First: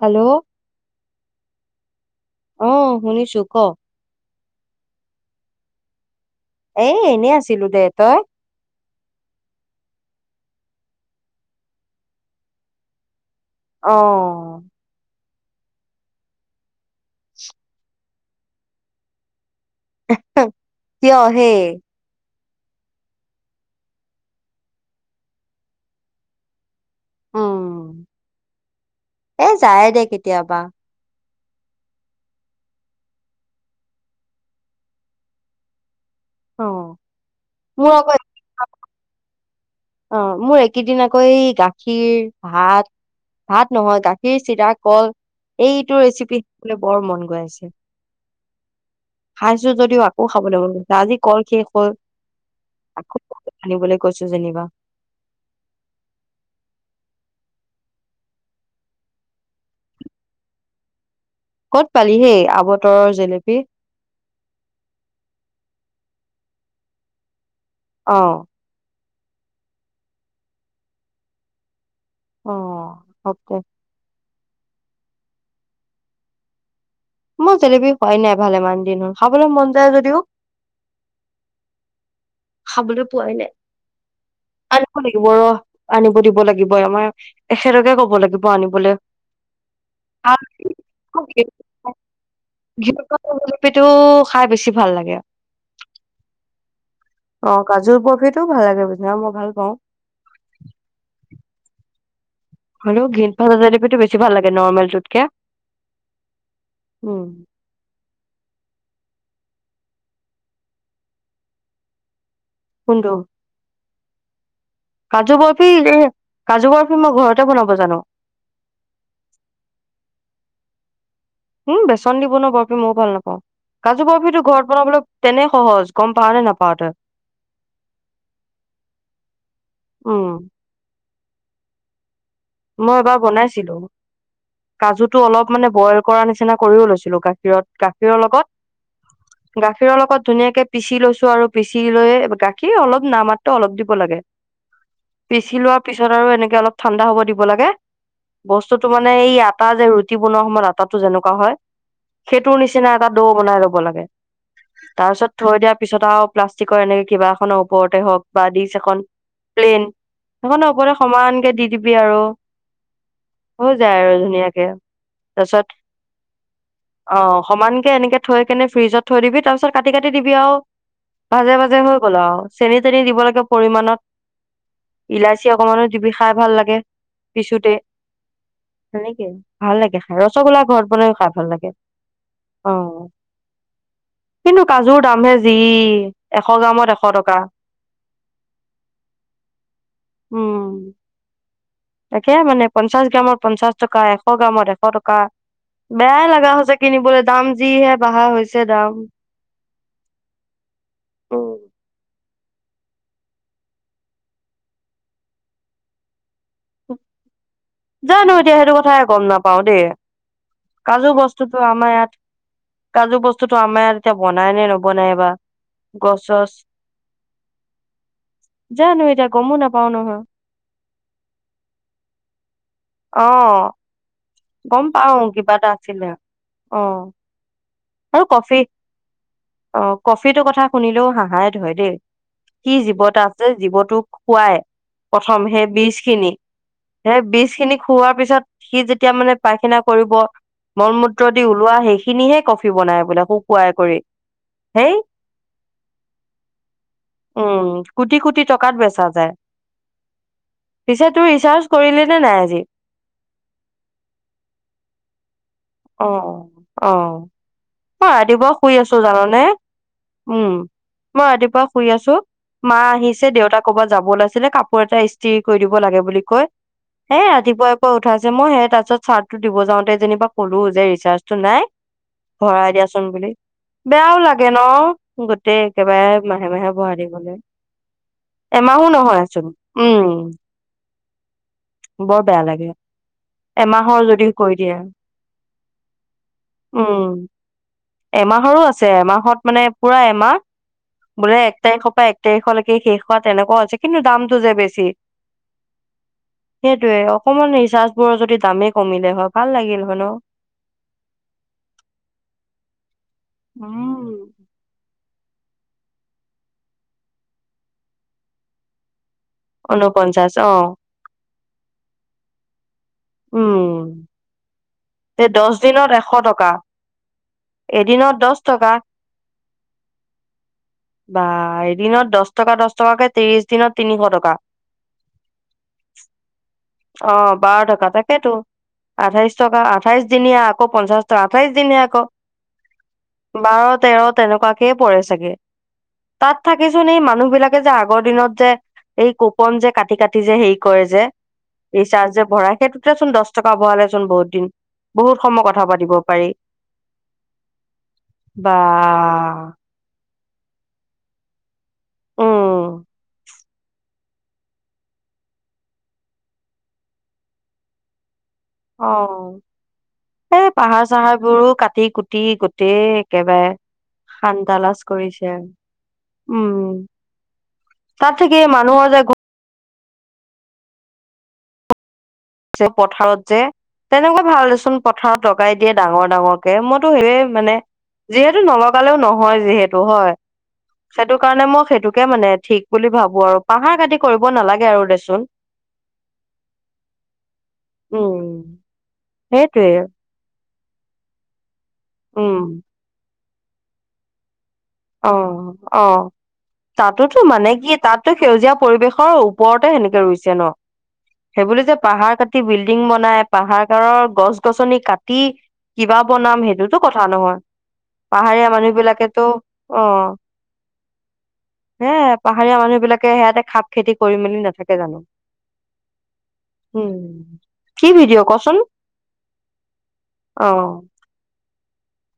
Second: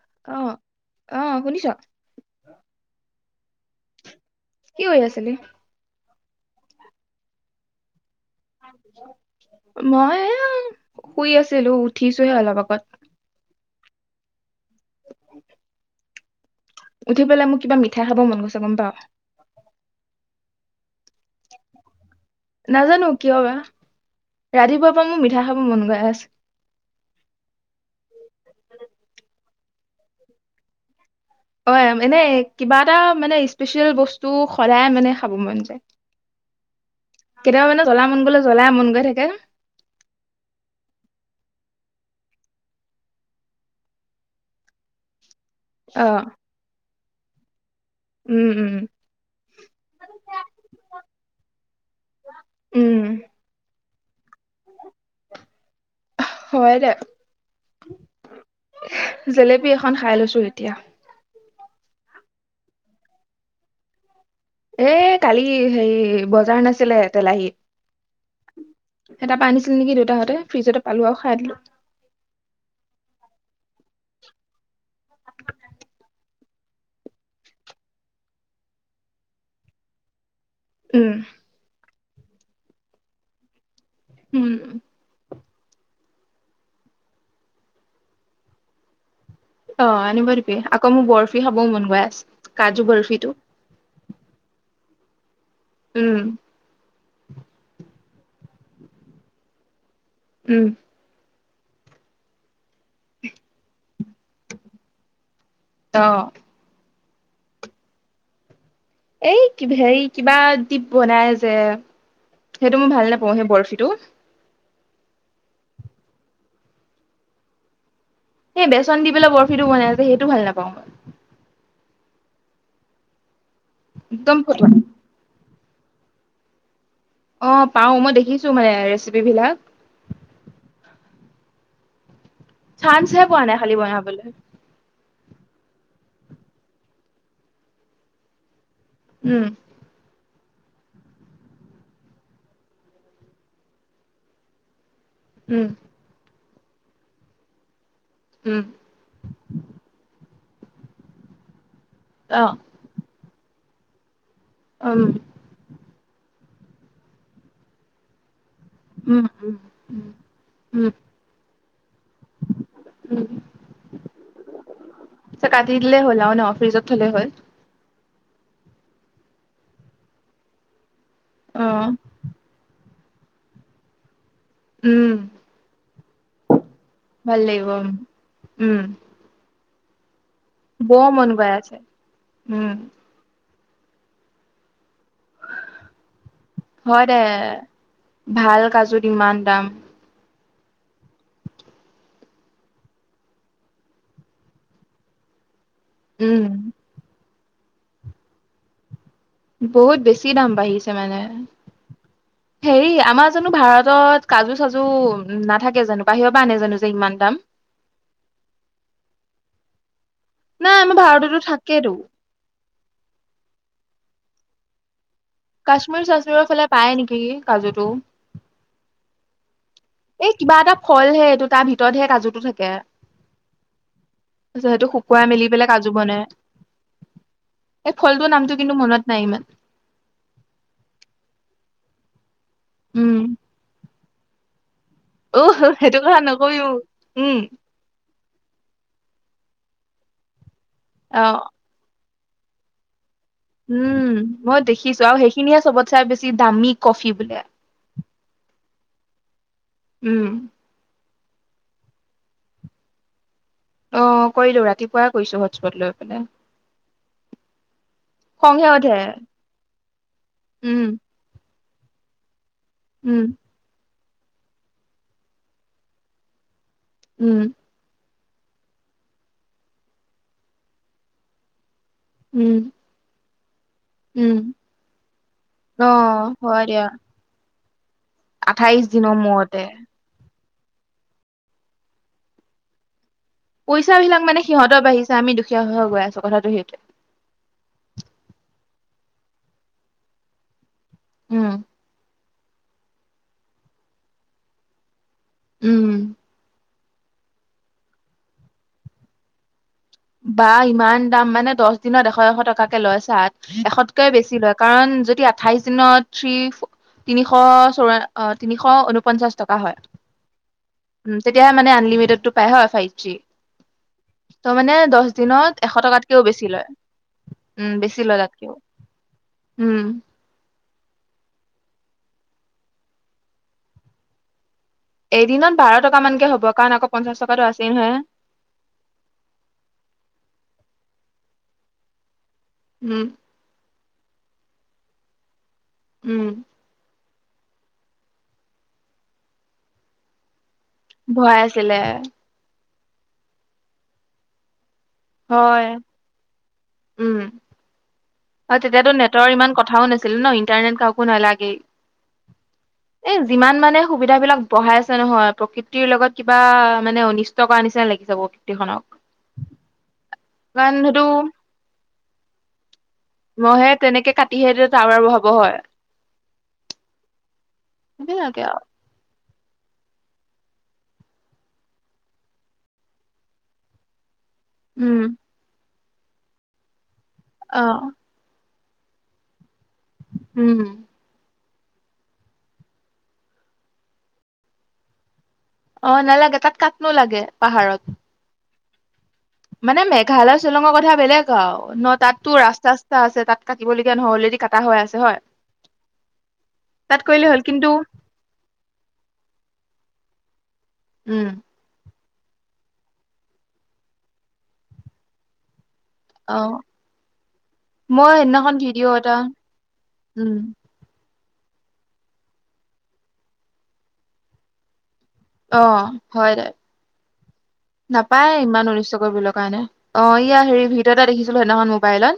Hello অ', অ' শুনিছ? অ শুনিছো ক কি কৰি আছিলি? এই এনেই আছিলো দে, তই? মই এয়া, শুই আছিলো উঠিছোঁ‌হে অলপ আগত। অ'। [inaudible] উঠি পেলাই মোক কিবা মিঠাই খাব মন গৈছে, গম পাৱ? কিয় হে? নাজানো কিয় বা, ৰাতিপুৱাৰ পৰা মোৰ মিঠা খাব মন গৈ আছে। উম, এ যায় দে কেতিয়াবা। অ', এনে কিবা এটা মানে স্পেচিয়েল বস্তু সদায় মানে খাব মন যায়। অ কেতিয়াবা মানে মোৰ জ্বলা আকৌ মন গলে জ্বলাই মন গৈ থাকে অ', মোৰ এই কেইদিন আকৌ গাখীৰ, ভাত ভাত নহয়, গাখীৰ, চিৰা, কল, এইটো অ ৰেচিপি খাবলৈ বৰ মন গৈ আছে। উম উম খাইছো যদিও আকৌ খাবলে মন গৈছে। আজি কল শেষ হ'ল, উম আকৌ আনিবলৈ কৈছো যেনিবা। হয় দে। জেলেপী এখন খাই লৈছো এতিয়া। ক'ত পালি হে আৱতৰৰ জেলেপি? এ কালি হেৰি বজাৰ নাছিলে তেলাহী অ'। এ তাপা আনিছিল নেকি দেউতাহঁতে, ফ্ৰিজতে পালো আৰু খাই দিলো। অ', হওক দে। মই জেলেপি খোৱাই নাই ভালেমান দিন হ'ল, খাবলে মন যায় যদিও উম। খাবলৈ পোৱাই নাই। উম। আনিব লাগিব ৰ আনিব দিব লাগিব আমাৰ এখেতকে কব লাগিব আনিবলৈ। অ আনিব দিবি আকৌ মোক বৰফি খাবও মন গৈ আছে কাজু বৰফিটো। সেইটো খাই বেছি ভাল লাগে উম। অ কাজু বৰফিতো ভাল লাগে পিছে মই ভাল পাওঁ। উম হলেও গ্ৰীণ ভাজা জেলেপিটো বেছি ভাল লাগে নৰ্মেলটোতকে। অঁ। উম এই কিব হেৰী কিবা দি বনাই যে সেইটো মই কোনটো ভাল নাপাওঁ সেই বৰফিটো কাজু বৰফি এই কাজু বৰফি মই ঘৰতে বনাব জানো। সেই বেচন দি পেলাই বৰফিটো বনাই যে সেইটো ভাল নাপাওঁ মই। উম বেচন দি বনোৱা বৰফিটো মইয়ো ভাল নাপাওঁ কাজু একদম বৰফিটো ফটুৱা ঘৰত বনাবলৈ তেনেই সহজ গম পাও নে নাপাও তই? অ পাও মই দেখিছো মানে ৰেচিপি বিলাক। উম মই এবাৰ চান্সহে পোৱা নাই খালি বনাইছিলো বনাবলৈ কাজুটো অলপ মানে বইল কৰাৰ নিচিনা কৰিও লৈছিলো গাখীৰত গাখীৰৰ লগত উম গাখীৰৰ লগত ধুনীয়াকে পিচি লৈছো আৰু পিচি লৈয়ে গাখীৰ অলপ নাম মাত্ৰ অলপ দিব লাগে। [inaudible] পিচি উম লোৱাৰ পিছত আৰু এনেকে অলপ ঠাণ্ডা হ'ব দিব লাগে ব উম স্তু মানে এই আটা যে ৰুটি বনোৱা সময়ত আটাটো যেনেকুৱা হয় অ সেইটোৰ নি চিনা এটা দৌ বনাই ল'ব লাগে উম তাৰপিছত থৈ দিয়াৰ পিছত আৰু প্লাষ্টিকৰ এনেকে কিবা এখনৰ ওপৰতে হওক বা দিচ এখন উম উম প্লেন উম সেইখন উম ওপৰতে সমানকে দি দিবি আৰু উম হৈ যায় আৰু ধুনীয়াকে কাটি তাৰপিছত দিলেই হ'ল আৰু ন ফ্ৰিজত থলেই অ হ'ল সমানকে এনেকে থৈ কেনে ফ্ৰিজত থৈ দিবি তাৰপিছত কাটি কাটি দিবি আৰু মাজে অ মাজে হৈ গ'ল আৰু চেনি চেনি দিব লাগে উম পৰিমানত ইলাচি অকমানো দিবি খাই ভাল লাগে। ভাল লাগিব পিছুতে উম তেনেকেই। ভাল লাগে খাই ৰসগোল্লা ঘৰত বৰ বনাইও মন খাও ভাল গৈ লাগে আছে উম অঁ। কিন্তু কাজুৰ দামহে যি এশ গ্ৰামত এশ হয় দে টকা ভাল কাজুত ইমান দাম। উম তাকে মানে পঞ্চাশ গ্ৰামত পঞ্চাশ টকা এশ গ্ৰামত এশ টকা বেয়াই উম লগা হৈছে কিনিবলৈ দাম যিহে বঢ়া হৈছে দাম। বহুত বেছি দাম বাঢ়িছে মানে। উম হেৰি আমাৰ জানো ভাৰতত কাজু চাজু নাথাকে জানো বাহিৰৰ পৰা আনে জানো? যে ইমান দাম জানো এতিয়া সেইটো কথাই গম নাপাও দেই। নাই আমাৰ কাজু ভাৰততো বস্তুটো থাকেতো আমাৰ ইয়াত কাজু বস্তুটো আমাৰ ইয়াত এতিয়া বনাই নে নবনাই বা কাশ্মীৰ গছ চাশ্মীৰৰ চছ ফালে পায় নেকি কাজুটো জানো এতিয়া গমো নাপাও নহয় এই কিবা এটা ফল হে এইটো তাৰ ভিতৰতহে কাজুটো থাকে। অঁ। তাছত সেইটো শুকুৱাই মেলি পেলাই কাজু আছিলে বনে অ এই আৰু ফলটোৰ কফি নামটো কিন্তু মনত নাই ইমান অ কফিটোৰ কথা শুনিলেও হাহাই ধৰে দেই কি জীৱ উম এটা আছে জীৱটোক খুৱাই অ প্ৰথম সেই সেইটো কথা বীজখিনি নকবি মোক সেই উম বীজখিনিক খোৱাৰ পিছত সি যেতিয়া মানে পায়খানা কৰিব অ মলমূত্ৰ দি ওলোৱা সেইখিনিহে কফি বনাই বোলে হো উম মই দেখিছো আৰু সেইখিনিয়ে চবতে বেছি দামী কফি বোলে উম কোটি কোটি টকাত বেচা যায় উম পিছে তোৰ ৰিচাৰ্জ কৰিলি নে নাই, আজি। অ, কৰিলো ৰাতিপুৱাই কৰিছো হটস্পট লৈ পেলাই অ', অ', অ ৰাতিপা খংহে শুই উঠে আছো, জাননে উম। মই ৰাতিপুৱা শুই আছো, মা উম আহিছে দেউতাক ক'বাত যাব ওলাইছিলে কাপোৰ এটা ইস্তিৰি কৰি দিব লাগে বুলি কৈ হে উম ৰাতিপুৱাই। কৈ উঠাইছে, মই সেই তাৰছত চাৰ্টো দিব যাওঁতে যেনিবা ক'লো যে ৰিচাৰ্জটো নাই। উম ভৰাই দিয়াচোন বুলি। বেয়াও উম লাগে ন, গোটেই অ একেবাৰে মাহে, হয় মাহে দিয়া ভৰাই দিবলে আঠাইশ এমাহো, দিনৰ নহয়চোন মূৰতে উম। বৰ বেয়া লাগে, এমাহৰ পইচাবিলাক যদি মানে কৰি দিয়ে। সিহঁতৰ বাঢ়িছে আমি দুখীয়া হৈ হৈ, গৈ, আছো কথাটো সেইটো উম, এমাহৰো আছে, এমাহত মানে পুৰা এমাহ বোলে উম এক তাৰিখৰ পৰা এক তাৰিখলেকে শেষ হোৱা তেনেকুৱাও আছে কিন্তু দামটো যে বেছি। উম। সেইটোয়ে অকমান ৰিচাৰ্জবোৰৰ যদি দামেই কমিলে হয় ভাল লাগিল। হয় ন। বা, ইমান দাম মানে দছ দিনত এশ, এশ টকাকে লয়, চাৰ্জ এশতকৈ বেছি লয়। কাৰণ যদি আঠাইশ দিনত থ্ৰী তিনিশ, চৌৰা তিনিশ, ঊনপঞ্চাশ টকা হয় ঊনপঞ্চাশ, অ' তেতিয়াহে মানে আনলিমিটেডটো পাই, হয়, ফাইভ জি উম ত মানে। দছ তে দহ দিনত, এশ টকাতকেও বেছি টকা লয়। উম, বেছি এদিনত লয় দহ তাতকেও টকা উম। বা এদিনত দছ টকা, দছ টকাকে, ত্ৰিশ দিনত, তিনিশ টকা এদিনত বাৰ টকা মানকে হ'ব। কাৰণ আকৌ পঞ্চাশ টকাটো আছেই নহয়। হেতো আঠাইশ টকা, আঠাইশ দিনীয়া আকৌ, পঞ্চাশ টকা, আঠাইশ দিনীয়া আকৌ। উম। বাৰ তেৰ, তেনেকুৱাকেই পৰে চাগে উম, তাত থাক হেছোন এই মানুহ বিলাকে যে আগৰ দিনত যে এই কুপন যে কাটি কাটি যে, হেই কয়ে যে ভৰাই আছিলে ৰিচাৰ্জ যে ভৰাই সেইটোতে চোন দহ টকা ভৰালে চোন বহুত দিন বহুত সময় কথা হয়, পাতিব পাৰি। বা অ, তেতিয়াতো নেটৰ ইমান কথাও নাছিলে ন, ইণ্টাৰনেট কাকো নালাগেই। উম এ, যিমান মানে সুবিধা বিলাক বঢ়াইছে, নহয়। প্ৰকৃতিৰ লগত কিবা মানে অনিষ্ট কৰাৰ নিচিনা লাগি যাব। অ, এই কাৰণ পাহাৰ, সেইটো চাহাৰ বোৰো কাটি, কুটি গোটেই একেবাৰে মইহে তেনেকে কাটিহে শান্তা লাজ টাৱাৰ বহাব কৰিছে হয়। উম। তাত থাকি সেইবিলাকে আৰু মানুহৰ যে যে পথাৰত যে, তেনেকুৱা ভাল দেচোন, উম, পথাৰত লগাই দিয়ে ডাঙৰ, ডাঙৰ। মইতো সেইয়াই মানে অ', যিহেতু নলগালেও নহয়, যিহেতু হয়। উম। সেইটো কাৰণে মই সেইটোকে মানে ঠিক বুলি ভাবো। আৰু পাহাৰ কাটি কৰিব নালাগে আৰু দেচোন। অ, নালাগে, তাত কাটনো লাগে, পাহাৰত। উম। সেইটোৱে মানে মেঘালয় চিলঙৰ কথা বেলেগ আৰু ন, তাতটো উম, ৰাস্তা- চস্তা আছে। তাত কাটিবলগীয়া নহয়, অলৰেডি ক অ', অ', তাত তাতোতো কৰিলে হ'ল মানে কিন্তু কি তাত টো সেউজীয়া পৰিৱেশৰ ওপৰতে সেনেকে ৰুইছে ন। উম। সেইবুলি যে পাহাৰ কাটি বিল্ডিং বনাই, পাহাৰ- কাষৰ গছ- গছনি কাটি কিবা অ বনাম সেইটোতো কথা নহয়, মই পাহাৰীয়া সেইদিনাখন মানুহ ভিডিঅ' এটা বিলাকেতো অ'। উম হে, পাহাৰীয়া মানুহ বিলাকে সেয়াতে খাপ, খেতি কৰিম মেলি নাথাকে জানো। অ, হয় দে। হুম নাপায় ইমান অনিষ্ট কৰিবলৈ কাৰণে। অ, ইয়া হেৰি অ', ভিডিঅ এটা দেখিছিলো সেইদিনাখন মোবাইলত।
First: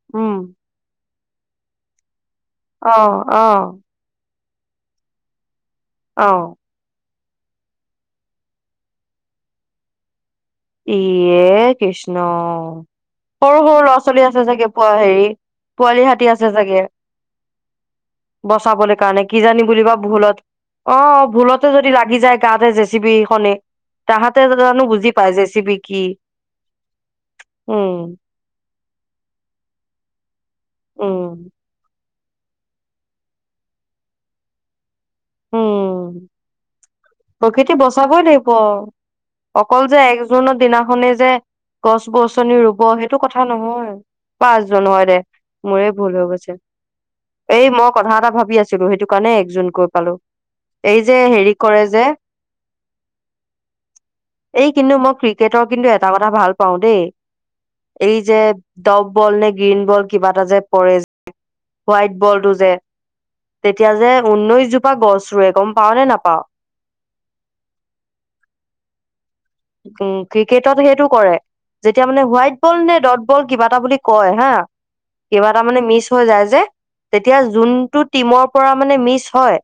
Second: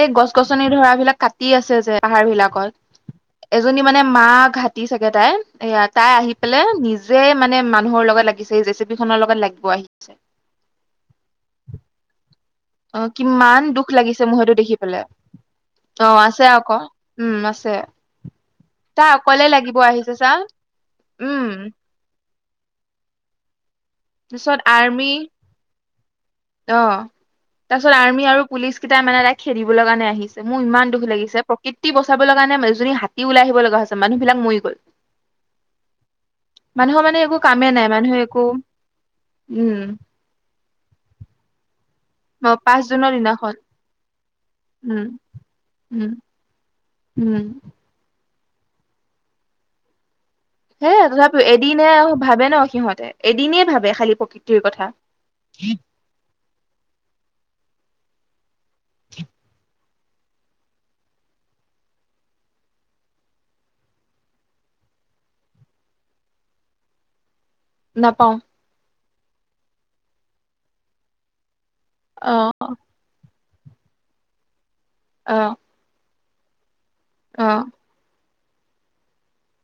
এই উম, গছ-গছনি ধৰা বিলাক কাটি আছে যে পাহাৰ বিলাকত। অ', অ', এজনী মানে মাক হা চাগে তাই। এয়া তাই আহি অ', পেলাই নিজে মানে মানুহৰ লগত লাগিছে, জেচিপি খনৰ লগত লাগি [unintelligible] ইয়ে কৃষ্ণ, অ সৰু কিমান সৰু দুখ লাগিছে ল'ৰা-ছোৱালী মোৰ আছে সেইটো চাগে দেখি পোৱা পেলাই হেৰি। অ পোৱালি হাতী আছে আকৌ চাগে। উম আছে বচাবলৈ তাই কাৰণে কি অকলে জানি লাগিব বুলিবা আহিছে চা ভুলত। অ, উম ভুলটো যদি লাগি যায় তাতে জেচিপি খনে, তাহাঁতে তাৰপিছত জানো বুজি আৰ্মি জেচিপি কি। অ তাৰ পিছত উম। আৰ্মি আৰু পুলিচকেইটাই মানে তাইক খেদিবলৈ কাৰণে আহিছে। মোৰ ইমান দুখ লাগিছে, উম প্ৰকৃতি বস্তু বচাবলে কাৰণে মানে যদি হাতীয়ো ওলাই আহিব লগা হৈছে, মানুহবিলাক মৰি গ'ল। উম, মানুহৰ মানে একো কামেই প্ৰকৃতি নাই মানুহে বচাবই একো লাগিব। অকল উম যে এক জুনৰ দিনাখনেই যে অ গছ-গছনি পাঁচ ৰুব, জুনৰ সেইটো কথা দিনাখন নহয়। পাঁচ জুন হয় উম দে, মোৰে উম ভুল হৈ গৈছে। উম এই মই কথা এটা ভাবি আছিলোঁ, সেইটো কাৰণে এক জুন কয় পালোঁ। হে তথাপিও, এদিনে ভাবে ন সিহঁতে, এদিনে ভাবে, খালি প্ৰকৃতিৰ এই কথা। কিন্তু মই ক্ৰিকেটৰ কিন্তু এটা কথা ভাল পাওঁ দেই, এই যে ডট বল নে গ্ৰীন বল। কিবা এটা যে পৰে যে, হোৱাইট বলটো যে। তেতিয়া যে উনৈছ জোপ পা গছ ৰোৱে, গম পাওঁ নে নাপাওঁ? নাপাওঁ। উম, ক্ৰিকেটত সেইটো কৰে। যেতিয়া মানে অ হোৱাইট বল নে ডট বল কিবা এটা বুলি কয় হা। অ কিবা এটা মানে মিছ হৈ যায় যে, তেতিয়া অ যোনটোত টিমৰপৰা মানে মিছ হয়,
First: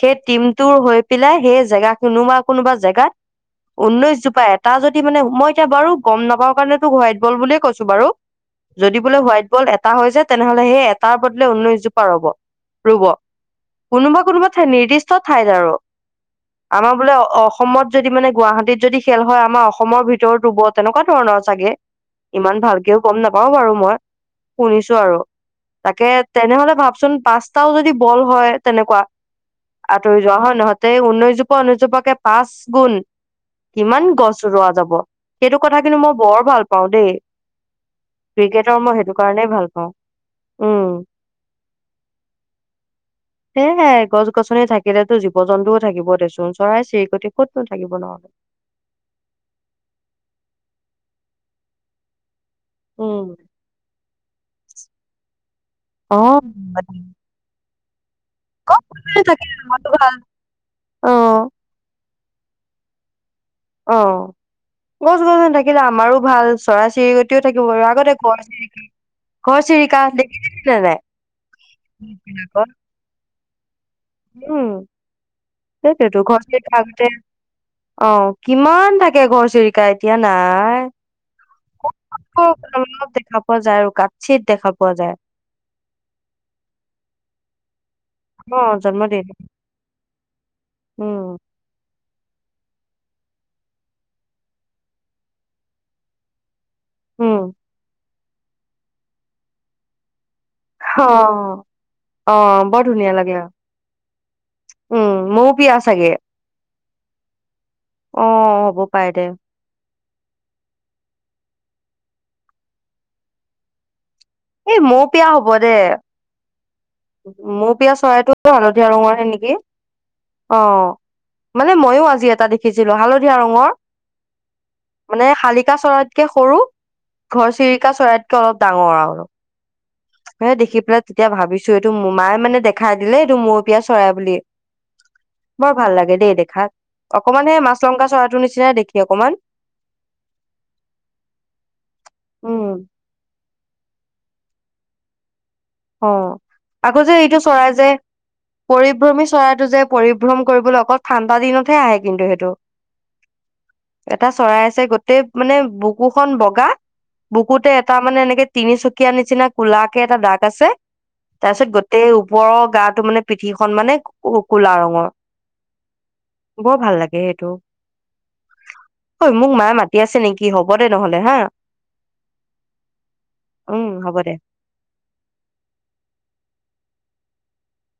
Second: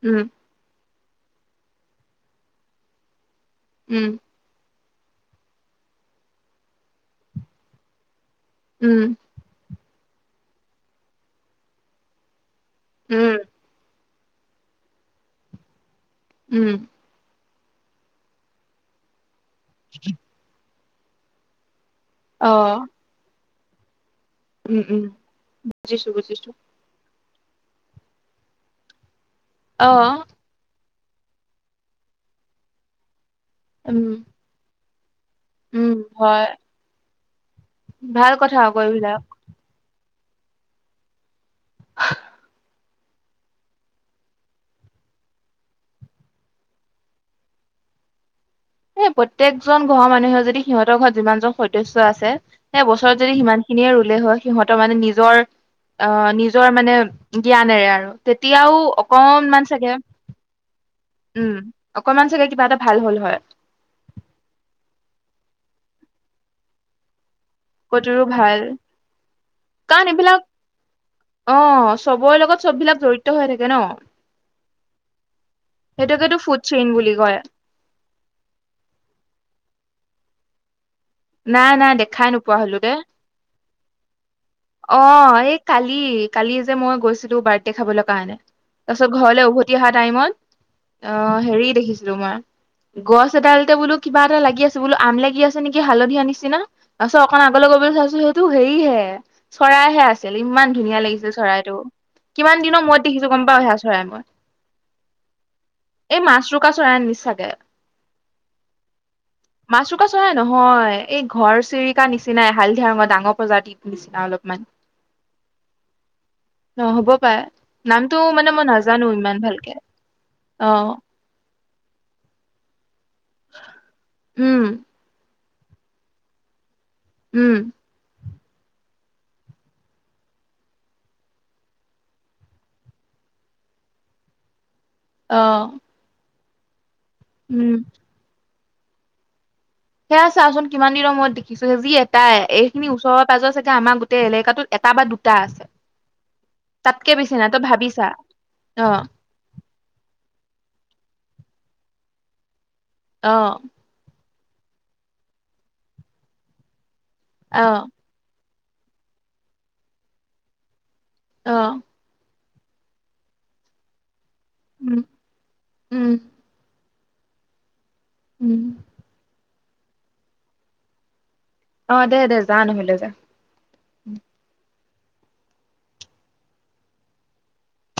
সেই উম টিম টোৰ হৈ পেলাই সেই জেগা, কোনোবা কোনোবা জেগাত উম, উনৈশ জোপা, এটা যদি মানে মই এতিয়া বাৰু গম নাপাওঁ কাৰণে তোক হোৱাইট বল বুলিয়ে কৈছোঁ বাৰু। যদি উম, বোলে হোৱাইট বল এটা হৈ যায়, তেনেহ'লে সেই এটাৰ বদলে উনৈছ জোপা ৰুব। ৰুব। উম, কোনোবা কোনোবা ঠাই, নিৰ্দিষ্ট ঠাইত আৰু। আমাৰ বোলে অস অসমত যদি মানে গুৱাহাটীত যদি খেল হয় আমাৰ অসমৰ ভিতৰত ৰুব তেনেকুৱা ধৰণৰ চাগে। ইমান অ', ভালকেও গম নাপাওঁ বাৰু মই। উম, শুনিছোঁ উম, আৰু। তাকে বুজিছো বুজিছো। তেনেহ'লে ভাবচোন পাঁচ টাও যদি বল হয়, তেনেকুৱা আঁতৰি অ', যোৱা হয় নহয়। তে উনৈছ জোপা, উনৈছজোপাকে পাঁচ গুণ কিমান উম, গছ ৰোৱা যাব। সেইটো কথা উম, কিন্তু মই বৰ হয়। ভাল পাওঁ দেই। ভাল কথা আকৌ ক্ৰিকেটৰ মই সেইটো এইবিলাক। কাৰণেই ভাল পাওঁ। উম [inaudible] সেয়েহে, গছ-গছনি থাকিলেতো জীৱ-জন্তুও থাকিব দেচোন, চৰাই-চিৰিকটি ক'তনো থাকিব নহ'লে। এই প্ৰত্যেকজন ঘৰৰ মানুহে যদি সিহঁতৰ ঘৰত যিমানজন সদস্য আছে। সেই বছৰত উম যদি সিমান খিনিয়ে ৰুলে হয়, সিহঁতৰ মানে নিজৰ আহ অ', নিজৰ মানে জ্ঞানেৰে আৰু তেতিয়াও থাকে অকনমান আমাৰতো চাগে, ভাল অ', উম অকনমান চাগে কিবা এটা ভাল হ'ল হয়। অ, গছ-গছনি থাকিলে আমাৰো ভাল, চৰাই-চিৰিক টিও থাকিব আৰু। আগতে কতোৰো ভাল ঘৰচিৰিকি কাৰণ এইবিলাক, অ চবৰে লগত চববিলাক জড়ি ত হৈ থাকে ন। উম, সেইটোৱেতো, সেইটোকেতো ফুড ঘৰচিৰিকা চেইন আগতে, বুলি কয়। অ কিমান থাকে ঘৰচিৰিকা, এতিয়া নাই। নাই নাই দেখাই নোপোৱা হলো [unintelligible] দে অলপ দেখা পোৱা যায় আৰু কাঠিত দেখা পোৱা যায়। অ' এই কালি কালি যে মই গৈছিলো বাৰ্থ দে খাবলৈ কাৰণে অ', তাৰ পাছত জন্মদিন ঘৰলৈ উভতি অহা টাইমত অ উম, হেৰি দেখি ছিলো মই গছ এডালতে বোলো কিবা এটা লাগি আছে বোলো আম লাগি আছে নেকি হালধিয়া নিছিনা তাৰপিছত উম, অকণ আগলৈ গৈ পেলাই চাইছো সেইটো হেৰি হে চৰাইহে আছিল ইমান ধুনীয়া লাগিছে অ', চৰাইটো অ', কিমান বৰ দিনৰ মোৰত ধুনীয়া দেখিছো লাগে গম পাও মই সেয়া চৰাই মই উম মৌপিয়া চাগে কা চৰাই নিচ চাগে অ হ'ব পাৰে দে মাছু ৰুকা চৰাই নহয় এই ঘৰ চিৰিকা নিচিনাই হালধিয়াৰ মই ডাঙৰ প্ৰজাতিৰ নিচিনা অলপমান এই মৌপিয়া হ'ব দে অ হ'ব পাৰে মৌপিয়া নামটো চৰাইটো মানে মই হালধীয়া নাজানো ৰঙহে ইমান নেকি ভালকে অ মানে ময়ো আজি এটা দেখিছিলো হালধীয়া ৰঙৰ উম মানে শালিকা চৰাই কে সৰু উম ঘৰ চিৰিকা চৰাইতকে অলপ ডাঙৰ আৰু এ দেখি পেলাই তেতিয়া ভাবিছো এইটো মৌ মায়ে মানে দেখাই দিলে এইটো মৌপিয়া চৰাই বুলি অ বৰ ভাল লাগে দেই দেখাত অকমান হেই উম মাছ লংকা চৰাটোৰ নিচিনা দেখি অকমান সেয়া চাওচোন কিমান দিনৰ মোৰত দেখিছো যি এটাই উম এইখিনি ওচৰত পাজৰ চাগে আমাৰ গোটেই এলেকাতো এটা বা দুটা আছে অ আকৌ তাতকে যে বেছি এইটো নাই তই চৰাই ভাবি যে চা অ পৰিভ্ৰমী চৰাইটো যে পৰিভ্ৰম কৰিবলৈ অকল ঠাণ্ডা দিনতহে আহে কিন্তু সেইটো অ এটা চৰাই আছে গোটেই মানে বুকুখন বগা অ বুকুতে এটা মানে এনেকে তিনিচুকীয়া নিচিনা কোলাকে এটা দাগ আছে অ তাৰ পিছত গোটেই ওপৰৰ গাটো মানে পিঠিখন মানে কলা উম ৰঙৰ উম বৰ ভাল লাগে সেইটো। উম। ঐ মোক মায়ে মাতি আছে নেকি, হ'ব দে নহ'লে হা। অ' দে দে যা নহলে যা। উম হ'ব দে।